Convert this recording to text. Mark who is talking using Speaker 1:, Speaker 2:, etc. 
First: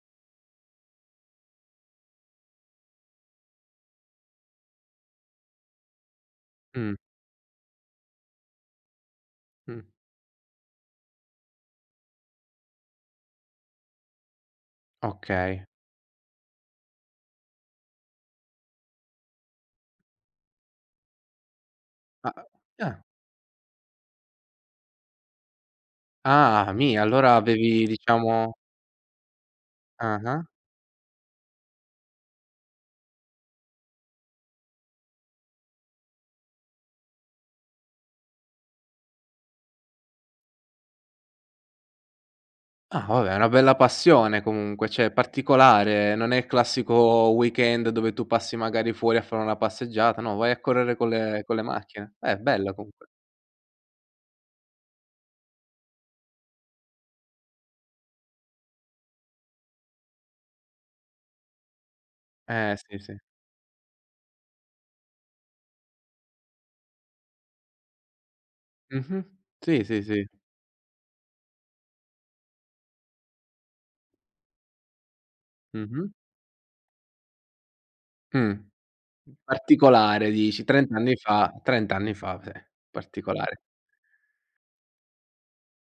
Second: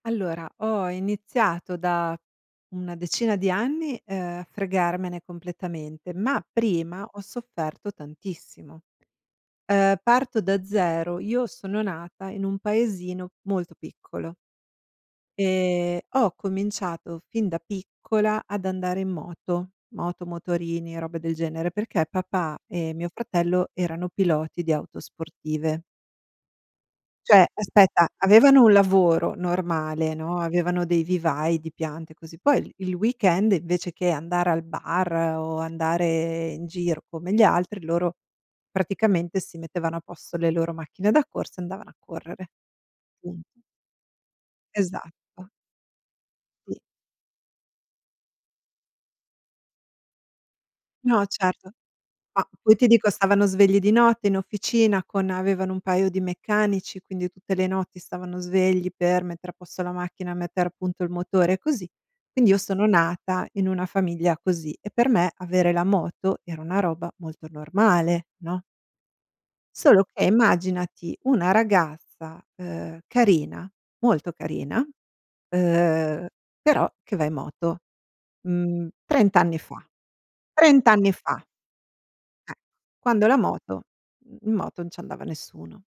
Speaker 1: Allora, ho iniziato da una decina di anni, uhm, a fregarmene completamente, ma
Speaker 2: Mh.
Speaker 1: prima ho sofferto tantissimo.
Speaker 2: Mh.
Speaker 1: Ehm, parto da zero, io sono nata in un paesino molto piccolo
Speaker 2: Okay.
Speaker 1: ehm, ho cominciato fin da piccola ad andare in moto, moto, motorini, robe del genere, perché
Speaker 2: A a
Speaker 1: papà e
Speaker 2: ah!
Speaker 1: mio fratello erano piloti di auto sportive.
Speaker 2: Ah, mi allora
Speaker 1: Cioè,
Speaker 2: avevi,
Speaker 1: aspetta,
Speaker 2: diciamo
Speaker 1: avevano un lavoro normale, no,
Speaker 2: Ah-ah.
Speaker 1: avevano dei vivai, di piante, così. Poi il il weekend, invece che andare al bar o andare in giro come gli altri, loro praticamente si mettevano a posto le loro macchine da corsa e andavano a correre.
Speaker 2: Ah, vabbè, è
Speaker 1: Quindi
Speaker 2: una bella passione, comunque, cioè è
Speaker 1: Esatto.
Speaker 2: particolare, non è il
Speaker 1: Sì.
Speaker 2: classico weekend dove tu passi magari fuori a fare una passeggiata, no, vai a correre con
Speaker 1: No,
Speaker 2: le con le
Speaker 1: certo.
Speaker 2: macchine. Eh!
Speaker 1: Ma
Speaker 2: Bello,
Speaker 1: poi ti
Speaker 2: comunque.
Speaker 1: dico, stavano svegli di notte in officina con avevano un paio di meccanici, quindi tutte le notti stavano svegli per mettere a posto la macchina, mettere appunto il motore, e così. Quindi, io
Speaker 2: Eh,
Speaker 1: sono
Speaker 2: sì, sì.
Speaker 1: nata in una famiglia così e per me avere la moto era una roba molto normale, no?
Speaker 2: Mh-mh. Sì, sì,
Speaker 1: Solo che,
Speaker 2: sì.
Speaker 1: immaginati una ragazza, uhm, carina, molto carina,
Speaker 2: Mh-mh.
Speaker 1: uhm, però che va in moto,
Speaker 2: Mh.
Speaker 1: mhmm, 30 anni fa,
Speaker 2: Particolare, dici,
Speaker 1: 30
Speaker 2: 30
Speaker 1: anni
Speaker 2: anni
Speaker 1: fa!
Speaker 2: fa 30 anni fa,
Speaker 1: Eh,
Speaker 2: eh!
Speaker 1: quando la
Speaker 2: Particolare.
Speaker 1: moto mhmm, in moto non ci andava nessuno.